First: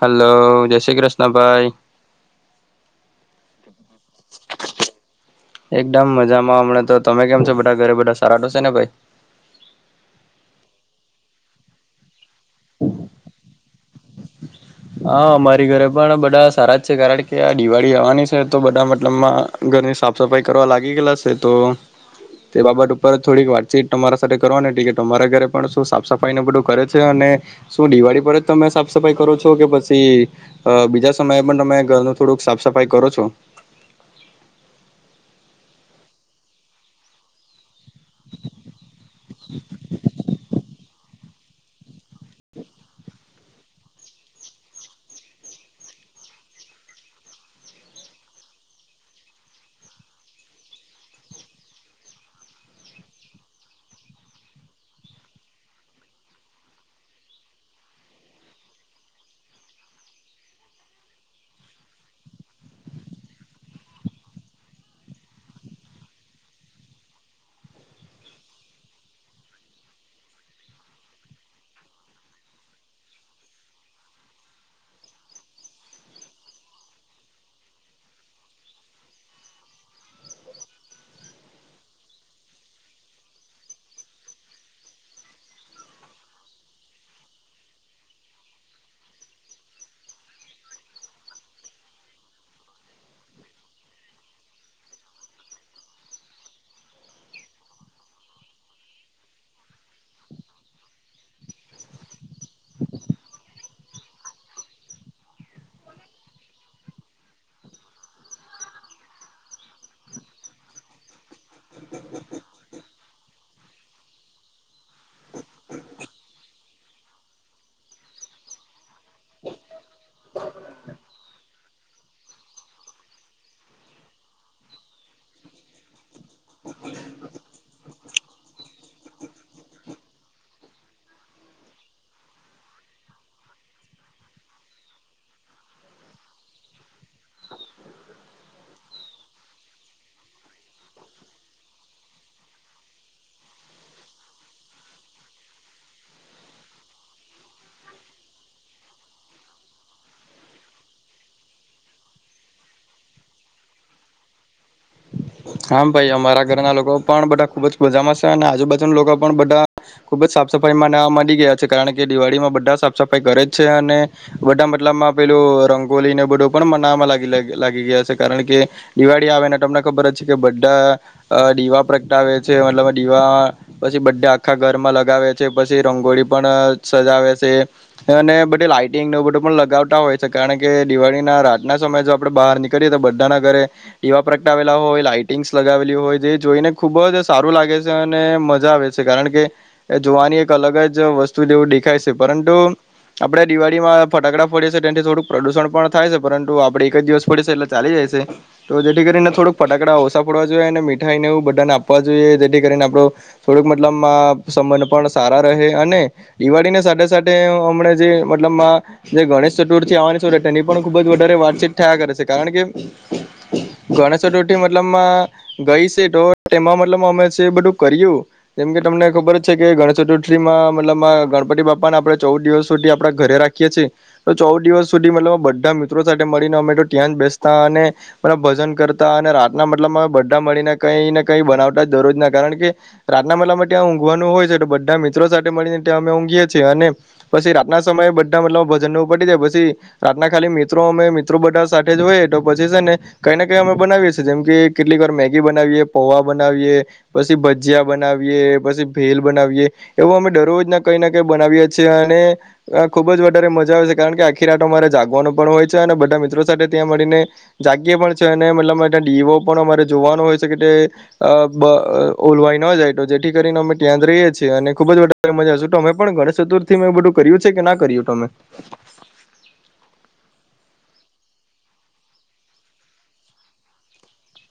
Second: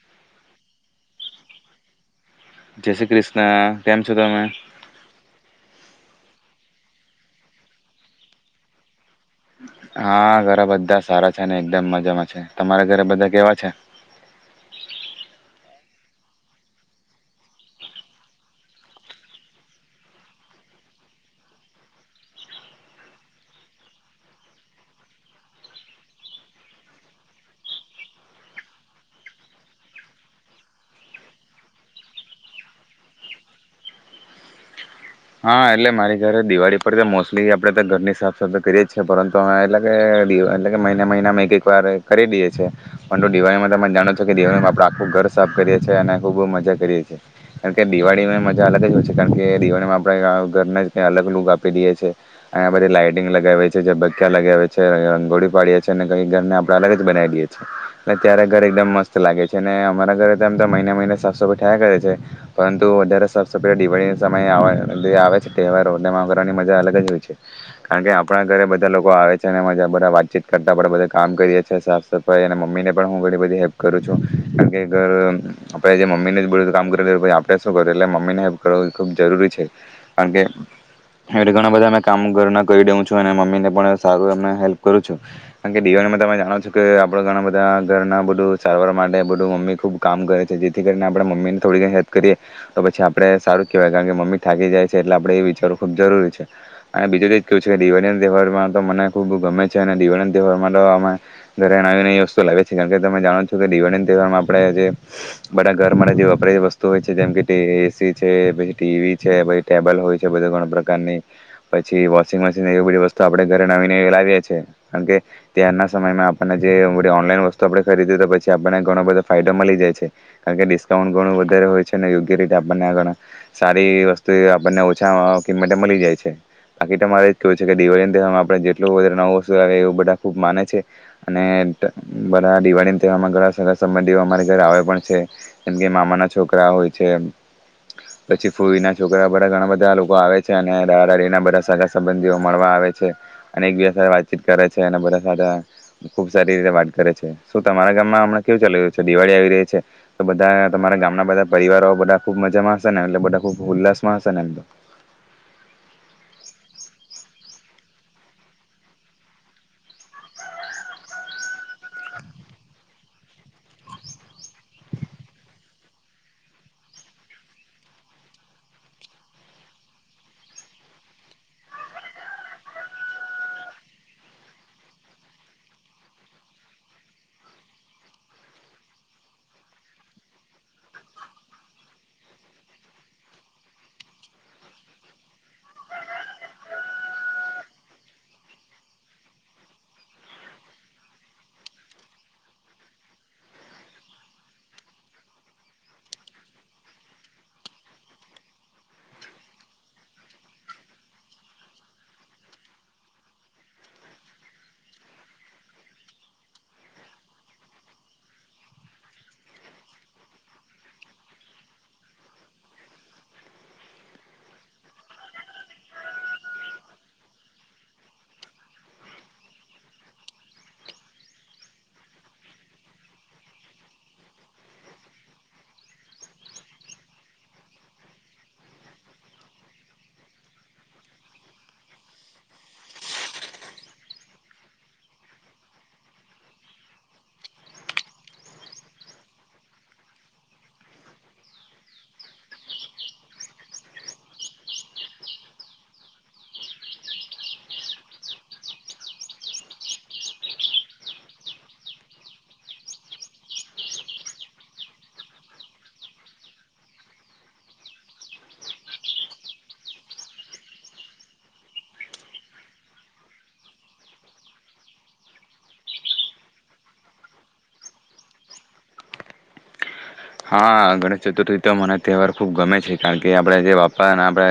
Hello, જય શ્રી કૃષ્ણભાઈ જય શ્રી કૃષ્ણ, કેમ છો તમે એકદમ મજામાં હમણાં તો તમે કેમ છો, બધા ઘરે બધા સારા તો સે ને ભાઈ હા ઘરે બધા સારા છે ને એકદમ મજામાં છે. તમારા ઘરે બધા કેવા છે? હા અમારી ઘરે પણ બધા સારા જ છે કારણ કે આ દિવાળી આવાની છે તો બધા મતલબમાં ઘરની સાફ સફાઈ કરવા લાગી ગેલા છે તો તે બાબત ઉપર થોડીક વાતચીત તમારા સાથે કરવાની હતી કે તમારી ઘરે પણ શું સાફ સફાઈ ને બધું કરે છે અને શું દિવાળી પર જ તમે સાફ સફાઇ કરો છો? તો કે પસી અ બીજા સમયે પણ તમે ઘરનું થોડુંક સાફ સફાઈ કરો છો. હા એટલે મારી ઘરે દિવાળી પર મોસ્ટલી આપડે પણ ઘરની સાફ સફાઈ કરીએ છીએ. પરંતુ એટલે કે દિવા એટલે કે મહિ મહિનામાં એક એક વાર કરી દઈએ છીએ પરંતુ દિવાળીમાં તમે જાણો છો કે દિવાળીમાં આપણે આખું ઘર સાફ કરીએ છીએ અને ખૂબ મજા કરીએ છીએ કારણ કે દિવાળીમાં મજા અલગ જ હોય છે કારણ કે દિવાળીમાં આપણે ઘરને જ કંઈ અલગ લુગ આપી દઈએ છીએ અનેયા બધી લાાઈટિંગ લગાવીએ છીએ જબકખ લગાવી છીએ રંગોળી પાડીએ છીએ અને કંઈ ઘરને આપણે અલગ જ બનાવી દઈએ છીએ એટલે ત્યારે ઘર એકદમ મત લાગે છે અનેને અમારા ઘરેમ તો મહિના મહિને સાફ સફાઈ થયા કરે છે પરંતુ વધારે સાફ સફાઈ દિવાળીના સમયે જે આવે છે તહેવારોટલમાં કરવાની મજા અલગ જ હોય છે કારણ કે આપણા ઘરે બધા લોકો આવે છે અને મજા બધા વાતચીત કરતાં આપણે બધા કામ કરીએ છીએ સાફ સફાઈ અને મમ્મીને પણ હું ઘણી બધી હેલ્પ કરું છું કારણ કે ઘર આપણે જે મમ્મીને જ બધું કામ કરેેું પછી આપણે શું કરું એટલે મમ્મીને હેલ્પ કર એ ખૂબ જરૂરી છે. કારણ કે એ ઘણા બધા અ કામ ઘરના કરી દેઉ છું અને મમ્મીને પણ સારું હેલ્પ કરું છું કાર કે દવામાં તમે જાણો છો કે આપડ ઘણા બધા ઘરના બધું સારવાર માટેધું મમ્મી ખુબ કામ કરે છે જેથી કરીને આપે મમ્મી ને થોડી હેલ્પ કરીએ તો પછી આપડે સારું કેહેવાય કારણ કે મમ્મી થાકી જાય છે એટલે આપણે એ વિચારવું ખૂબ જરૂરી છે અને બીજું તો જ કવું છે કે દિવાળીના તહેવારમાં તો મને ખૂબ ગમે છે અને દિવાળીના તહેવારમાં તો આમાં ઘરેણાવને એ વસ્તુ લાગે છે કારણ કે તમે જાણો છો કે દિવાળીના તહેવારમાં આપણે જે બધા ઘરમાં જે વપરાયતીલી વસ્તુ હોય છે જેમ કે એસી છે પછી ટીવી ટેબલ હોય છે બધ ઘણા પ્રકારની પછી વોશિંગ મશીન એ બધી વસ્તુ આપણે ઘરે નવીને લાવએ છીએ કારણ કે ત્યારના સમયમાં આપણને જે ઓનલાઈન વસ્તુ આપડે ખરીદ તો પછી આપણને ઘણો બધો ફાયદો મળી જાય છે કારણકે ડિસ્કાઉન્ટ ઘણું વધારે હોય છે ને યોગ્ય રીતે આપણને ઘણા સારી ઓછા કિંમતે મળી જાય છે બાકી તો મારે જ કેવું છે કે દિવાળી તહેવારમાં આપણે જેટલું વધારે નવું વસ્તુ આવે એવું બધા ખુબ માને છે અને બધા દિવાળી તહેવારમાં ઘણા સા સમ અમારે ઘરે આવે પણ છે જેમ કે મામાના છોકરા હોય છે પછી ફૂના છોકરા બધા ઘણા બધા લોકો આવે છે અને રા રડીના બધા સારા સંબંધીઓ મળવા આવે છે અને એકબીજા સાથે વાતચીત કરે છે અને બધા સાથેા ખુબ સારી રીતે વાત કરે છે શું તમારા ગામમાં હમણાં કેવું ચાલી રહ્યું છે દિવાળી આવી રહી છે તો બધા તમારા ગામના બધા પરિવારો બધા ખુબ મજામાં હશે ને એટલે બધા ખૂબ ભલ્લાસ માણસને એંદો હા ભાઈ અમારા ઘરના લોકો પણ બધા ખુબ જ મજામાં છે અને આજુબાજુના લોકો પણ બધા ખુબ જ સાફ સફાઈમાં નાવા માંની ગયા છે કારણ કે દિવાળી માં બધા સાફ સફાાઈ કરે જ છે અને બધા મતલબમાં પેલું રંગોલી ને બધું પણ મનાવામાં લાગી ગયા છે કારણ કે દિવાળી આવેને તમને ખબર જ કે બધા દીવા પ્રગટાવે છે મતલબ દીવા પછી બધા આખા ઘરમાં લગાવે છે પછી રંગોળી પણ સજાવે છે અને બધ લાાઈટિંગ ન બધું પણ લગાવતા હોય છે કારણ કે દિવાળી ના રાતના સમયે જો આપડે બહાર નીકળીએ તો બધાના ઘરે દીવા પ્રગટાવેલા હોય લાઈટિંગ્સ લગાવેલી હોય જે જોઈને ખુબ જ સારું લાગે છે અને મજા આવે છે કારણ કે એ જોવાની એક અલગ જ વસ્તુ જેવું દેખાય છે પરંતુ આપડ દિવાળીમાં ફટાકડા ફડ છે તેથી થોડુંક પ્રદુષણ પણ થાય છે પરંતુ આપડ એક જ દિવસ પડ છે એટલે ચાલી જાય છે તો જેથી કરીને થોડુંક ફટડા ઓછા ફડવા જોઈએ અને મીઠાઈનેવું બદને આપવા જોઈએ જેથી કરીને આપણો થોડુંક મતલબ સંબંધ પણ સારા રહે અને દિવાળીને સાથે સાથે હમણા જે મતલબ જે ગણેશ ચતુર્થી આવવાની શ એની પણ ખૂબ જ વધારે વાતચીત થયા કરે છે કારણ કે ગ ચતુર્થી મતલબ ગઈ છે તો તેમાં મતલબ અમે બધું કર્યું જેમકે તમને ખબર છે કે ગણેશ ચતુર્થીમાં મતલબ ગણપતિ બાપાને આપડે ચૌદ દિવસ સુધી આપડા ઘરે રાખીએ છીએ તો ચૌદ દિવસ સુધી મતલબ બધા મિત્રો સાથે મળીને અમે તો ત્યાં જ બેસતા અને ભજન કરતા અને રાતના મતલબમાં બધા મળીને કઈ ને કઈ બનાવતા જ દરરોજ ના કારણ કે રાતના મતલાબમાં ત્યાં ઊંઘવાનું હોય છે તો બધા મિત્રો સાથે મળીને ત્યાં અમે ઊઘીએ છીએ અને પછીતના સમયે બધા મતલબ ભજન ન પડી જાય પછીતના ખાલી મિત્રો અમે મિત્રો બધા સાથે જ હોઈએ તો પછી છે ને કઈ ને કઈ અમે બનાવીએ છી જેમ કે કેટલીક વાર મેગી બનાવીએ પોૌવા બનાવીએ પછી ભજીયા બનાવીએ પછી ભેલ બનાવીએ એવું અમે દરરોજ ના કઈ ના કઈ બનાવીએ છીએ અને ખુબ જ વધારે મજા આવે છે કારણ કે આખી રાટો મારે જાગવાનો પણ હોય છે અને બધા મિત્રો સાથે ત્યાં મળીને જાગીએ પણ છે મતલબ ડીઓ પણ અમારે જોવાનો હોય છે કે ઓલવાઈ ન જાય તો જેથી કરીને અમે ત્યાં જ રહીએ છીએ અને ખુબ જારે મજા તોમે પણ ગણેશ ચતુર્થી મે એ બધું કર્યું છે કે ના કર્યું તમે હા ગણેશ ચતુર્થી તો મરા તહેવાર ખૂબ ગમે છે કારણ કે આપણે જે બાપાને આપણે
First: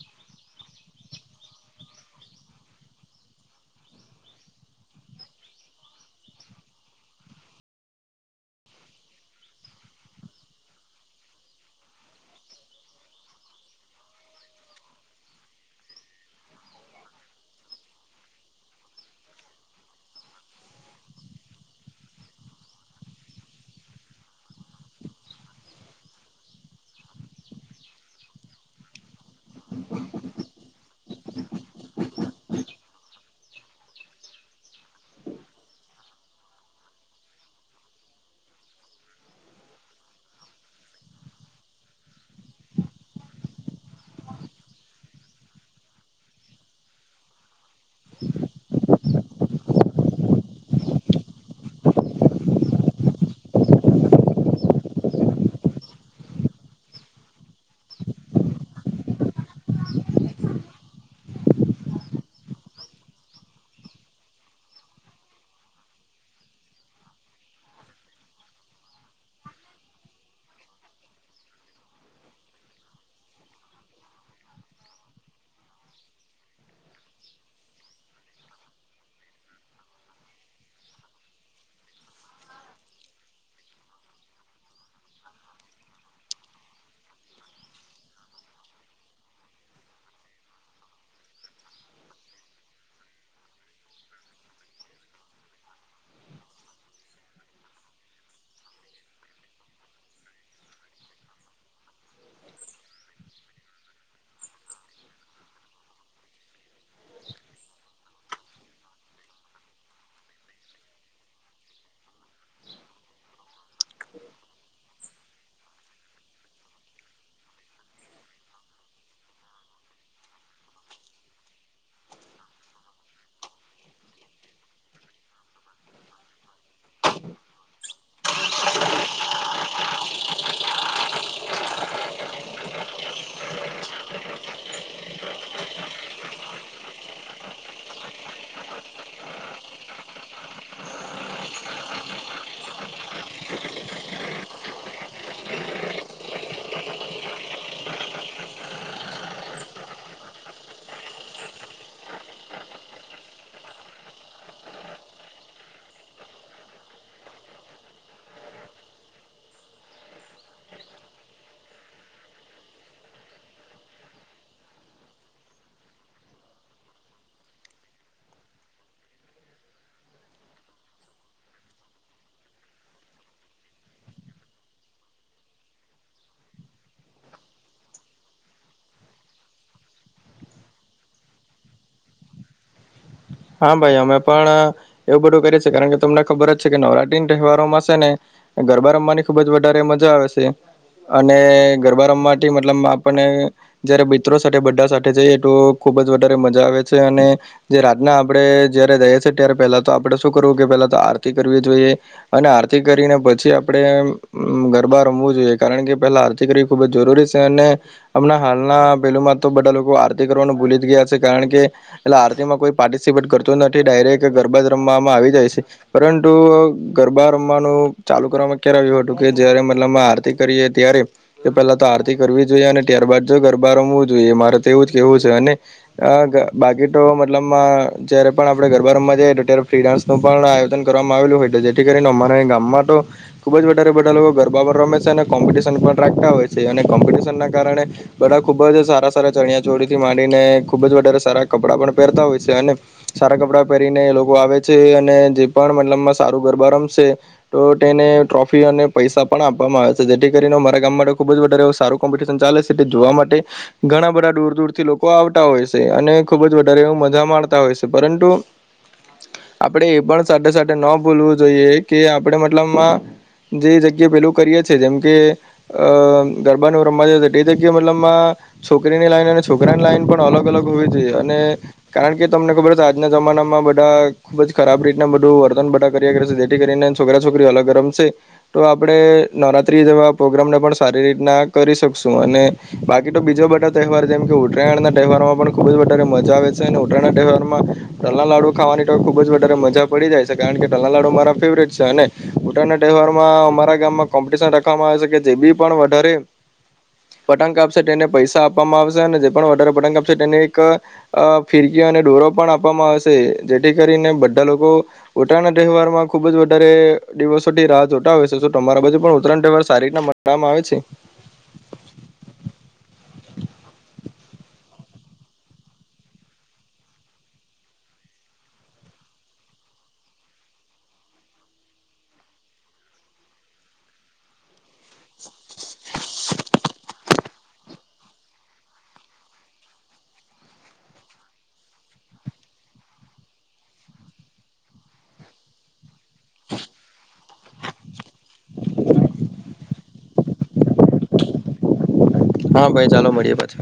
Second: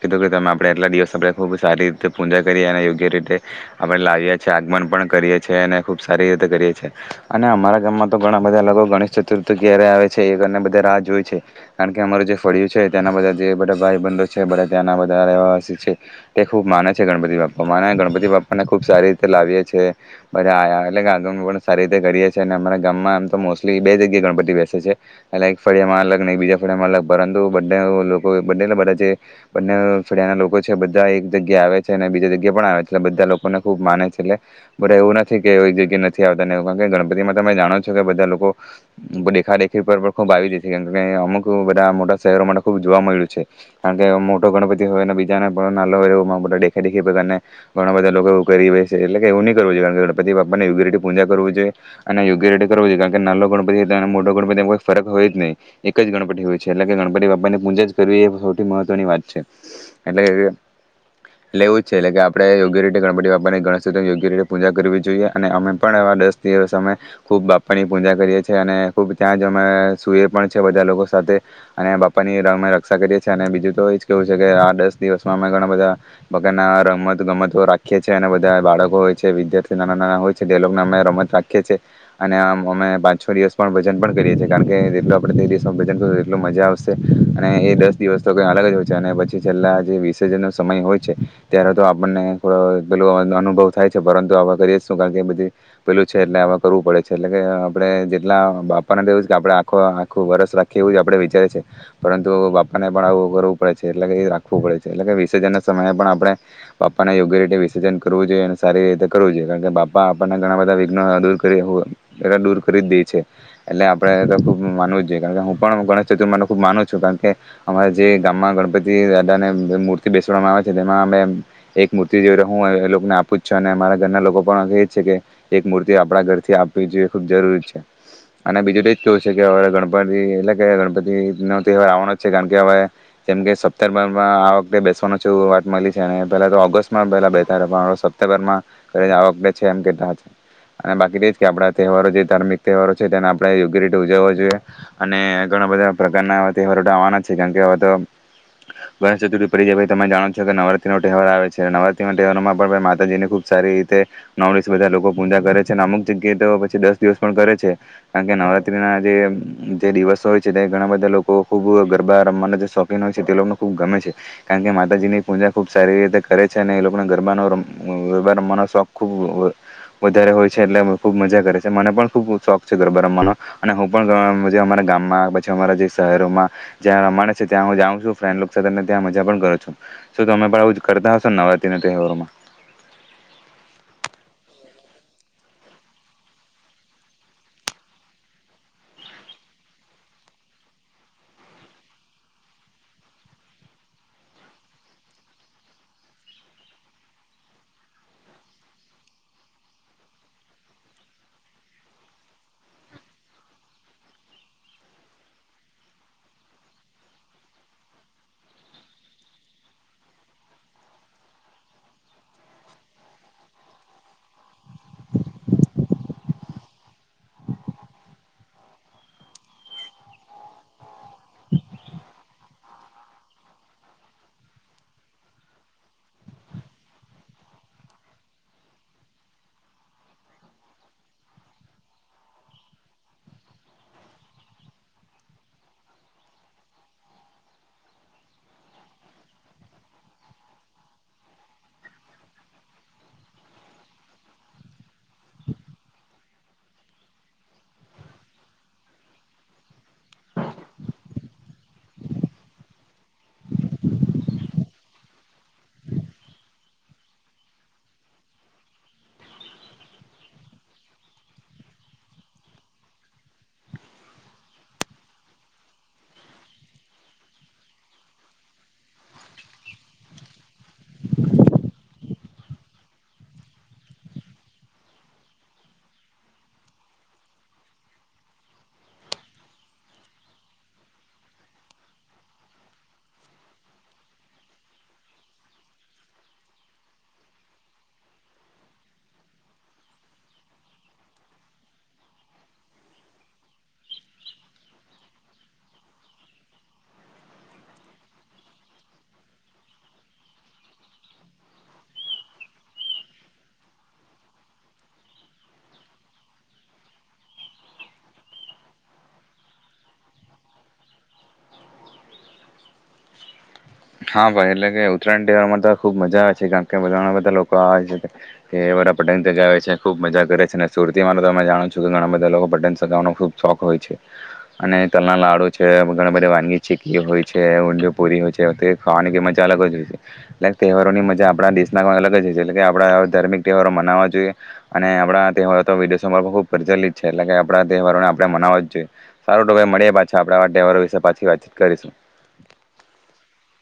કીધું કે તમે આપણે એટલા દિવસ આપણે ખૂબ સારી રીતે પૂજા કરીએ અને યોગ્ય રીતે આપણે લાવીએ છીએ આગમન પણ કરીએ છીએ અને ખૂબ સારી રીતે કરીએ છીએ અને અમારા ગામમાં તો ઘણા બધા લોકો ગણેશ ચતુર્થી ક્યારે આવે છે છે એ કરીને બધા રાહ જોય છે કારણ કે અમારું જે ફળિું છે ત્યાંના બધા જે બધા ભાઈબંધો છે બધા ત્યાંના બધા રહેવાસી છે તે ખૂબ માને છે ગણપતિ બાપ્પા માને ગણપતિ બાપ્પાને ખૂબ સારી રીતે લાવીએ છેએધા અલગ આગળ પણ સારી રીતે કરીએ છીએ અને અરા ગામમાં આમ તો મોસ્ટલી બે જગ્યાએ ગણપતિ બેસે છે એટ એક ફળિયામાં અલગ ને એક બીજા ફળિયામાં અલગ પરંતુ બને લોકો બને બધા જે બંને ફળિયા ના લોકો છે બધા એક જગ્યા આવે છે અને બીજા જગ્યા પણ આવે છે એ બધા લોકોને ખુબ માને છે એટલે બધા એવું નથી કે એક જગ્યા નથી આવતા એ કારણ કે ગણપતિમાં તમે જાણો છો કે બધા લોકો દેખાેખ ર ખૂબ આવી જ છે કારણ અમુક બધા મોટા શહેરો માટે ખૂબ જોવા મળ્યું છે કારણ કે મોટો ગણપતિ હોય બીજાને પણ ના હોય એા દેખાઈ દેખી ઘણા બધા લોકો એવું કરી છે એટલે એવું નહી કરવ જોઈએ કાર કે ગણપતિ બાપ ને યોગ્ય રે પૂજા કરવી જોઈએ અને યોગ્ય રે કર જોઈએ કારણ કે નાલો ગણપતિ અને મોટો ફરક હોય જ નહીિ એક જ ગણપતિ હોય છે એટલે કે ગણપતિ બાપા ની પૂજા જ કરવી એ સૌથી મહત્વની વાત છે એટલે કે એટલે એવું જ છે એટલે કે આપે યોગ્ય રીતે ગણપતિ બાપાની ગણ યોગ્ય રીતે પૂજા કરવી જોઈએ અને અમે પણ દસ દિવસ અમે ખૂબ બાપા ની પૂજા કરીએ છીએ અને ખબ ત્યાં જ અમે સુૂઈએ પણ છે બધા લોકો સાથે અને બાપાની ર અમે રક્ષા કરીએ છીએ અને બીજું તો એ જ કેવું છે કે આ દસ દિવસમાં અમે ઘણા બધા બગના રમત ગમતો રાખીએ છીએ અને બધા બાળકો હોય છે વિદ્યાર્થી નાના નાના હોય છે તે લોકોને અમે રમત રાખીએીએ અને આ અમે પાંચ છ દિવસ પણ ભજન પણ કરીએ છીએ કારણ કે જેટલું આપણે તે દિવસમાં ભજન કરું એટલું મજા આવશે અને એ દસ દિવસ તો કંઈ અલગ જ હોય છે અને પછી છેલ્લા જે વિસર્જનનો સમય હોય છે ત્યારે તો આપણને થોડો પેલો અનુભવ થાય છે પરંતુ આવા કરીએ શું કારણ કે બધી પેલું છે એટલે આવા કરવું પડે છે એટલે કે આપણે જેટલા બાપ પાપ્પાને તોવું કે આપણે આખું આખું વરસ રાખીએ એવું જ આપણે વિચારે છે પરંતુ બાપાને પણ આવું કરવું પડે છે એટલે કે એ રાખવું પડે છે એટલે કે વિસર્જન ના સમયે પણ આપણે પાપ્પાને યોગ્ય રીતે વિસર્જન કરવું જોઈએ અને સારી રીતે કરવું જોઈએ કારણ કે બાપા આપણને ઘણા બધા વિઘ્નો દૂર કરી દૂર કરી જ દે છે એટલે આપડે તો ખુબ માનવું કારણ કે હું પણ ગણેશ ચતુર્ને ખુબ માનું છું કારણ કે અમારા જે ગામમાં ગણપતિ દાદા ને મૂર્તિ બેસવામાં આવે છે તેમાં અમે એક મૂર્તિ જે રું એ લોકોને આપું જ છે અને અરા ઘરના લોકો પણ એ છે કે એક મૂર્તિ આપણા ઘરથી આપવી જોઈએ ખુબ જરૂરી છે અને બીજું તો જ કેવું છે કે હવે ગણપતિ એટલે કે ગણપતિ નો તહેવાર આવવાનો જ છે કારણ કે હવે જેમ કે સપ્ટેમ્બરમાં આ વખતે બેસવા છે એવ વાત મળી છે અને પેલા તો ઓગસ્ટમાં પેલા બેતા પણ હવે સપ્ટેમ્બરમાં આ વખતે છે એમ કેતા અને બાકી જ કે આપડા તહેવારો જે ધાર્મિક તહેવારો તેને આપણે યોગ્ય રીતે ઉજવો જોઈએ અને ઘણા બધા પ્રકારનાવા તહેવારો આવવાના છે કેમ કે આવે તો ગણેશ ચતુર્થી પર જે તમે જાણો છો કે નવરાત્રી નો તહેવાર આવે છે નવરાત્રી ના તહેવારોમાં પણ માતાજીને ખુબ સારી રીતે ન બધા લોકો પૂજા કરે છે અને અમુક જગ્યાએ તો પછી દસ દિવસ પણ કરે છે કારણ કે નવરાત્રી ના જે જે દિવસો હોય છે તે ઘણા બધા લોકો ખુબ ગરબા રમવાના જે શોખીન હોય છે તે લોકોને ખુબ ગમે છે કારણ કે માતાજીની પૂજા ખુબ સારી રીતે કરે છે અને એ લોકોને ગરબાનો ગરબા રમવાનો શોખ ખૂબ વધારે હોય છે એટલે ખૂબ મજા કરે છે મને પણ ખૂબ શોખ ગરબા રમવાનો અને હું પણ અમારા ગામમાં પછી અમારા જે શહેરોમાં જ્યાં રમવા છે ત્યાં હું જાઉં છું ફન્ડક સાથે ત્યાં મજા પણ કરું છું શ તમે પણ આવું કરતા હશો ને નવરાત્રી ના તહેવારોમાં હા ભાઈ અમે પણ એવું બધું કરીએ છેએ કારણ કે તમને ખબર જ છે કે નવરાત્રી તહેવારોમાં છે ને ગરબા રમવાની ખુબ જ વધારે મજા આવે છે અને ગરબા રમવાથી મતલબ આપને જયારે મિત્રો સાથે બધા સાથે જઈએ તો ખુબ જ વધારે મજા આવે છે અને જે ના આપડે જયારે રહીીએ ત્યારે પહેલા તો આપડે શું કરવું કે પેલા તો આરતી કરવી જોઈએ અને આરતી કરીને પછી આપડણે ગરબા રમવું જોઈએ કારણ કે પેલા આરતી કરવી ખૂબ જ જરૂરી છે અને હમણાં હાલના પેલું માં તો બધા લોકો આરતી કરવાનું ભૂલી જ ગયા છે કારણ કે પલે આરતીમાં કોઈ પાર્ટિસિપેટ કરતું નથી ડાયરેક્ટ ગરબા જ રમવામાં આવી જાય છે પરંતુ ગરબા રમવાનું ચાલુ કરવામાં ખ્યાલ આવ્યું હતું કે જયારે મતલબ આરતી કરીએ ત્યારે પહેલા તો આરતી કરવી જ જોઈએ અને ત્યારબાદ જો ગરબા રમવું જોઈએ મારે તો એવું જ કેહેવું છે અને બાકી તો મતલબ જારે પણ આપણે ગરબા રમવા જઈ તો ત્યારે ફ્રી ડાન્સ નું પણ આયોજન કરવામાં આવેલું હોય તો જેથી કરીને અમારા ગામમાં તો ખુબ જ વધારે બધા લોકો ગરબા પર રમે છે અને કોમ્પિટિશન પણ રાખતા હોય છે અને કોમ્પિટિશન ના કારણે બધા ખુબ જ સારા સારા ચણિયા ચોરી થી માંડીને ખુબ જ વધારે સારા કપડાં પણ પહેરતા હોય છે અને સારા કપડા પહેરીને એ લોકો આવે છે અને જે પણ મતલબમાં સારું ગરબા રમશે તો તેને ટ્રોફી અને પૈસા પણ આપવામાં આવે છે જેથી કરીને મારા ગામ માટે ખુબ જ વધારે સારું કોમ્પિટિશન ચાલે છે તે જોવા માટે ઘણા બધા દૂર દૂર થી લોકો આવતા હોય છે અને ખુબ જ વધારે એવું હોય છે પરંતુ આપણે એ પણ સાથે સાથે ન ભોલવું જોઈએ કે આપણે મતલબમાં જે જગ્યા પેલું કરીએ છીએ જેમ કે અ ગરબાનું રમવા જ તે જગ્યા મતલબમાં છોકરીની લાઈન અને છોકરાની લાઈન પણ અલગ અલગ હોવી જોઈએ અને કારણ કે તમને ખબર છે આજના જમાનામાં બધા ખૂબ જ ખરાબ રીતના બધું વર્તન બધા કર્યા કરશે જેથી કરીને છોકરા છોકરી અલગ રરમશે તો આપડણે નવરાત્રી જેવા પ્રોગ્રામને પણ સારી રીતના કરી શકશું અને બાકી તો બીજા બધા તહેવાર જેમ કે ઉત્તરાયણના તહેવારમાં પણ ખૂબ જ વધારે મજા આવે છે ઉત્તરાણના તહેવારમાં ટલ લાડુ ખાવાની તો ખુબ જ વધારે મજા પડી જાય છે કારણ કે ટલના લાડુ મારા ફેવરેટ છે અને ઉત્તરાણના તહેવારમાં અમારા ગામમાં કોમ્પિટશન રાખવામાં આવે છે કે જે બી પણ વધારે પતંગ આપશે તેને પૈસા આપવામાં આવશે અને જે પણ વધારે પતંગ આપશે તેને એક અ ફિરકી અને ડોરો પણ આપવામાં આવે છે જેથી કરીને બધા લોકો ઉત્તરાયણ તહેવાર માં ખુબ જ વધારે દિવસોથી રાહ જોતા હો છે શ તમારા બાજુ પણ ઉત્તરાયણ તહેવાર સારી રીતના મવામાં આવે છે હા ભાઈ એટલે કે ઉત્તરાયણ તહેવારમાં તો ખૂબ મજા આવે છે કારણ કે ઘણા બધા લોકો આવે છે કે એ બધા પટેંગથી ગાવે છે ખૂબ મજા કરે છે અને સુરતીમાં તમે જાણો છો કે ઘણા બધા લોકો પટેંગ સગાવાનો ખૂબ શોખ હોય છે અને તલના લડુ ઘણા બધા વાનગી છે હોય છે ઊજ પૂરી હોય છે તે ખવાની મજા અલગ જ હોય છે એટલે તહેવારો ની મજા આપણા દેશના અલગ જ હો છે એટલે આપ ધાર્મિક તહેવારો મનાવવા જોઈએ અને આપણા તહેવારો તો ડિસેમ્બરમાં ખૂબ પ્રચલિત છે એટલે કે આપણા તહેવારોને આપણે મનાવવા જ જોઈએ સારો ટાઈ મળીએ પાછા આપ તહેવારો વિશે પાછી વાતચીત કરીશું હા ભાઈ ચાલો મળીએ પાછી